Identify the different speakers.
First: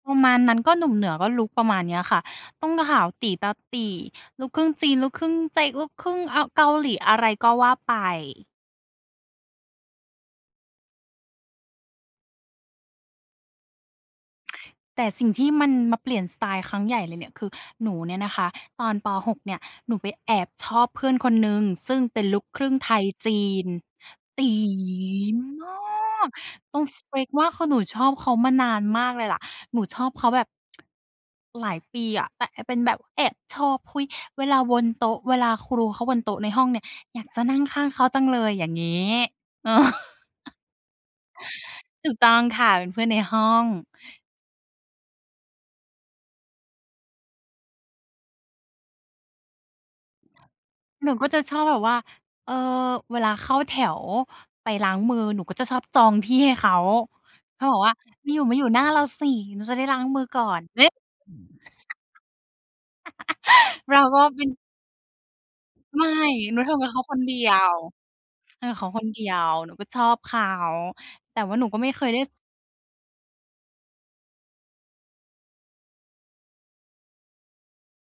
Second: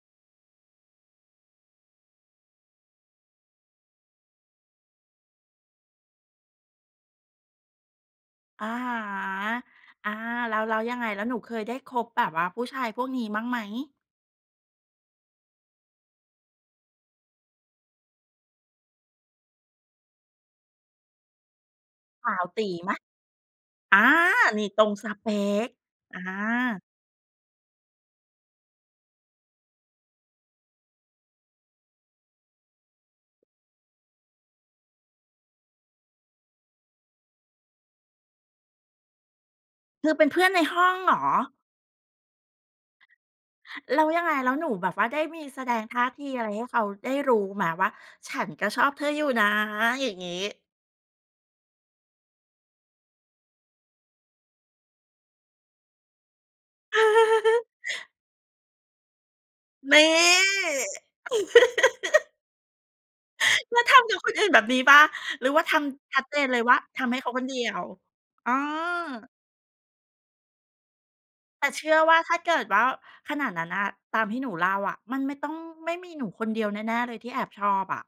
Speaker 1: ประมาณนั้น ก็หนุ่มเหนือก็ลุกประมาณเนี้ยค่ะ ต้องขาวตี๋ ตาตี่ ลูกครึ่งจีน ลุกครึ่งใจ ลูกครึ่งเอา เกาหลี อะไรก็ว่าไป
Speaker 2: อะฮะ อา แล้ว แล้วยังไง แล้วหนูเคยได้คบแบบว่าผู้ชายพวกนี้บ้างไหม?
Speaker 1: แต่สิ่งที่มันมาเปลี่ยนสไตล์ครั้งใหญ่เลยเนี่ย คือหนูเนี่ยนะคะ ตอน ป. 6 เนี่ย หนูไปแอบชอบเพื่อนคนหนึ่ง ซึ่งเป็น
Speaker 2: ขา
Speaker 1: ลู
Speaker 2: ว
Speaker 1: กค
Speaker 2: ต
Speaker 1: รึ่
Speaker 2: ี๋
Speaker 1: งไ
Speaker 2: ไ
Speaker 1: ท
Speaker 2: หม?
Speaker 1: ยจีน
Speaker 2: อา
Speaker 1: ตี๋
Speaker 2: นี่ตรงสเป
Speaker 1: ม
Speaker 2: ก อ
Speaker 1: าก ตร
Speaker 2: า
Speaker 1: งสเปกมาก คือหนูชอบเขามานานมากเลยแหละ หนูชอบเขาแบบ หลายปีอะ แต่ อ เป็นแบบแอบชอบ เฮ้ย เวลาวนโต๊ะ เวลาครู รู เขาวนโต๊ะในห้องเนี่ยอยากจะนั่งข้างเขาจังเลย อย่างงี้ เออ
Speaker 2: คือเป็นเพื่อนในห้องเหรอ?
Speaker 1: ถูกต้องค่ะ เป็นเพื่อนในห้อง
Speaker 2: แล้วยังไง แล้วหนูแบบว่าได้มีแสดงท่าทีอะไรให้เขาได้รู้ไหม? ว่าฉันก็ชอบเธออยู่นะ อย่างงี้
Speaker 1: หนูก็จะชอบแบบว่า เอ่อ เวลาเข้าแถวไปล้างมือ หนูก็จะชอบจองที่ให้เขา ก็บอกว่า "มาอยู่ มาอยู่หน้าเราสิ หนูจะได้ล
Speaker 2: น
Speaker 1: ้า
Speaker 2: ี
Speaker 1: ง
Speaker 2: ่
Speaker 1: มือก่อน" นี่
Speaker 2: แล้ว
Speaker 1: เ
Speaker 2: ท
Speaker 1: รา
Speaker 2: ำกั
Speaker 1: ก
Speaker 2: บ
Speaker 1: ็
Speaker 2: คน
Speaker 1: เป
Speaker 2: อ
Speaker 1: ็
Speaker 2: ื่
Speaker 1: น
Speaker 2: นแบบนี้เปล่า? หรือว่าท
Speaker 1: ไม่
Speaker 2: ำชัดเจนเ
Speaker 1: หน
Speaker 2: ล
Speaker 1: ู
Speaker 2: ย
Speaker 1: ท
Speaker 2: ว่า
Speaker 1: ำกับเข
Speaker 2: ท
Speaker 1: า
Speaker 2: ำ
Speaker 1: ค
Speaker 2: ให้
Speaker 1: น
Speaker 2: เข
Speaker 1: เด
Speaker 2: า
Speaker 1: ี
Speaker 2: คน
Speaker 1: ย
Speaker 2: เดีย
Speaker 1: ว
Speaker 2: ว อ๋อ
Speaker 1: ทำกับเขาคนเดียว หนูก็ชอบเขา แต่ว่าห
Speaker 2: แ
Speaker 1: น
Speaker 2: ต
Speaker 1: ู
Speaker 2: ่
Speaker 1: ก็
Speaker 2: เช
Speaker 1: ไม่
Speaker 2: ื่อ
Speaker 1: เคย
Speaker 2: ว่
Speaker 1: ไ
Speaker 2: า
Speaker 1: ด้
Speaker 2: ถ
Speaker 1: ส
Speaker 2: ้าเกิดว่าขนาดนั้นน่ะ ตามที่หนูเล่าอะ มันไม่ต้อง ไม่มีหนูคนเดียวแน่ ๆ เลยที่แอบชอบอะ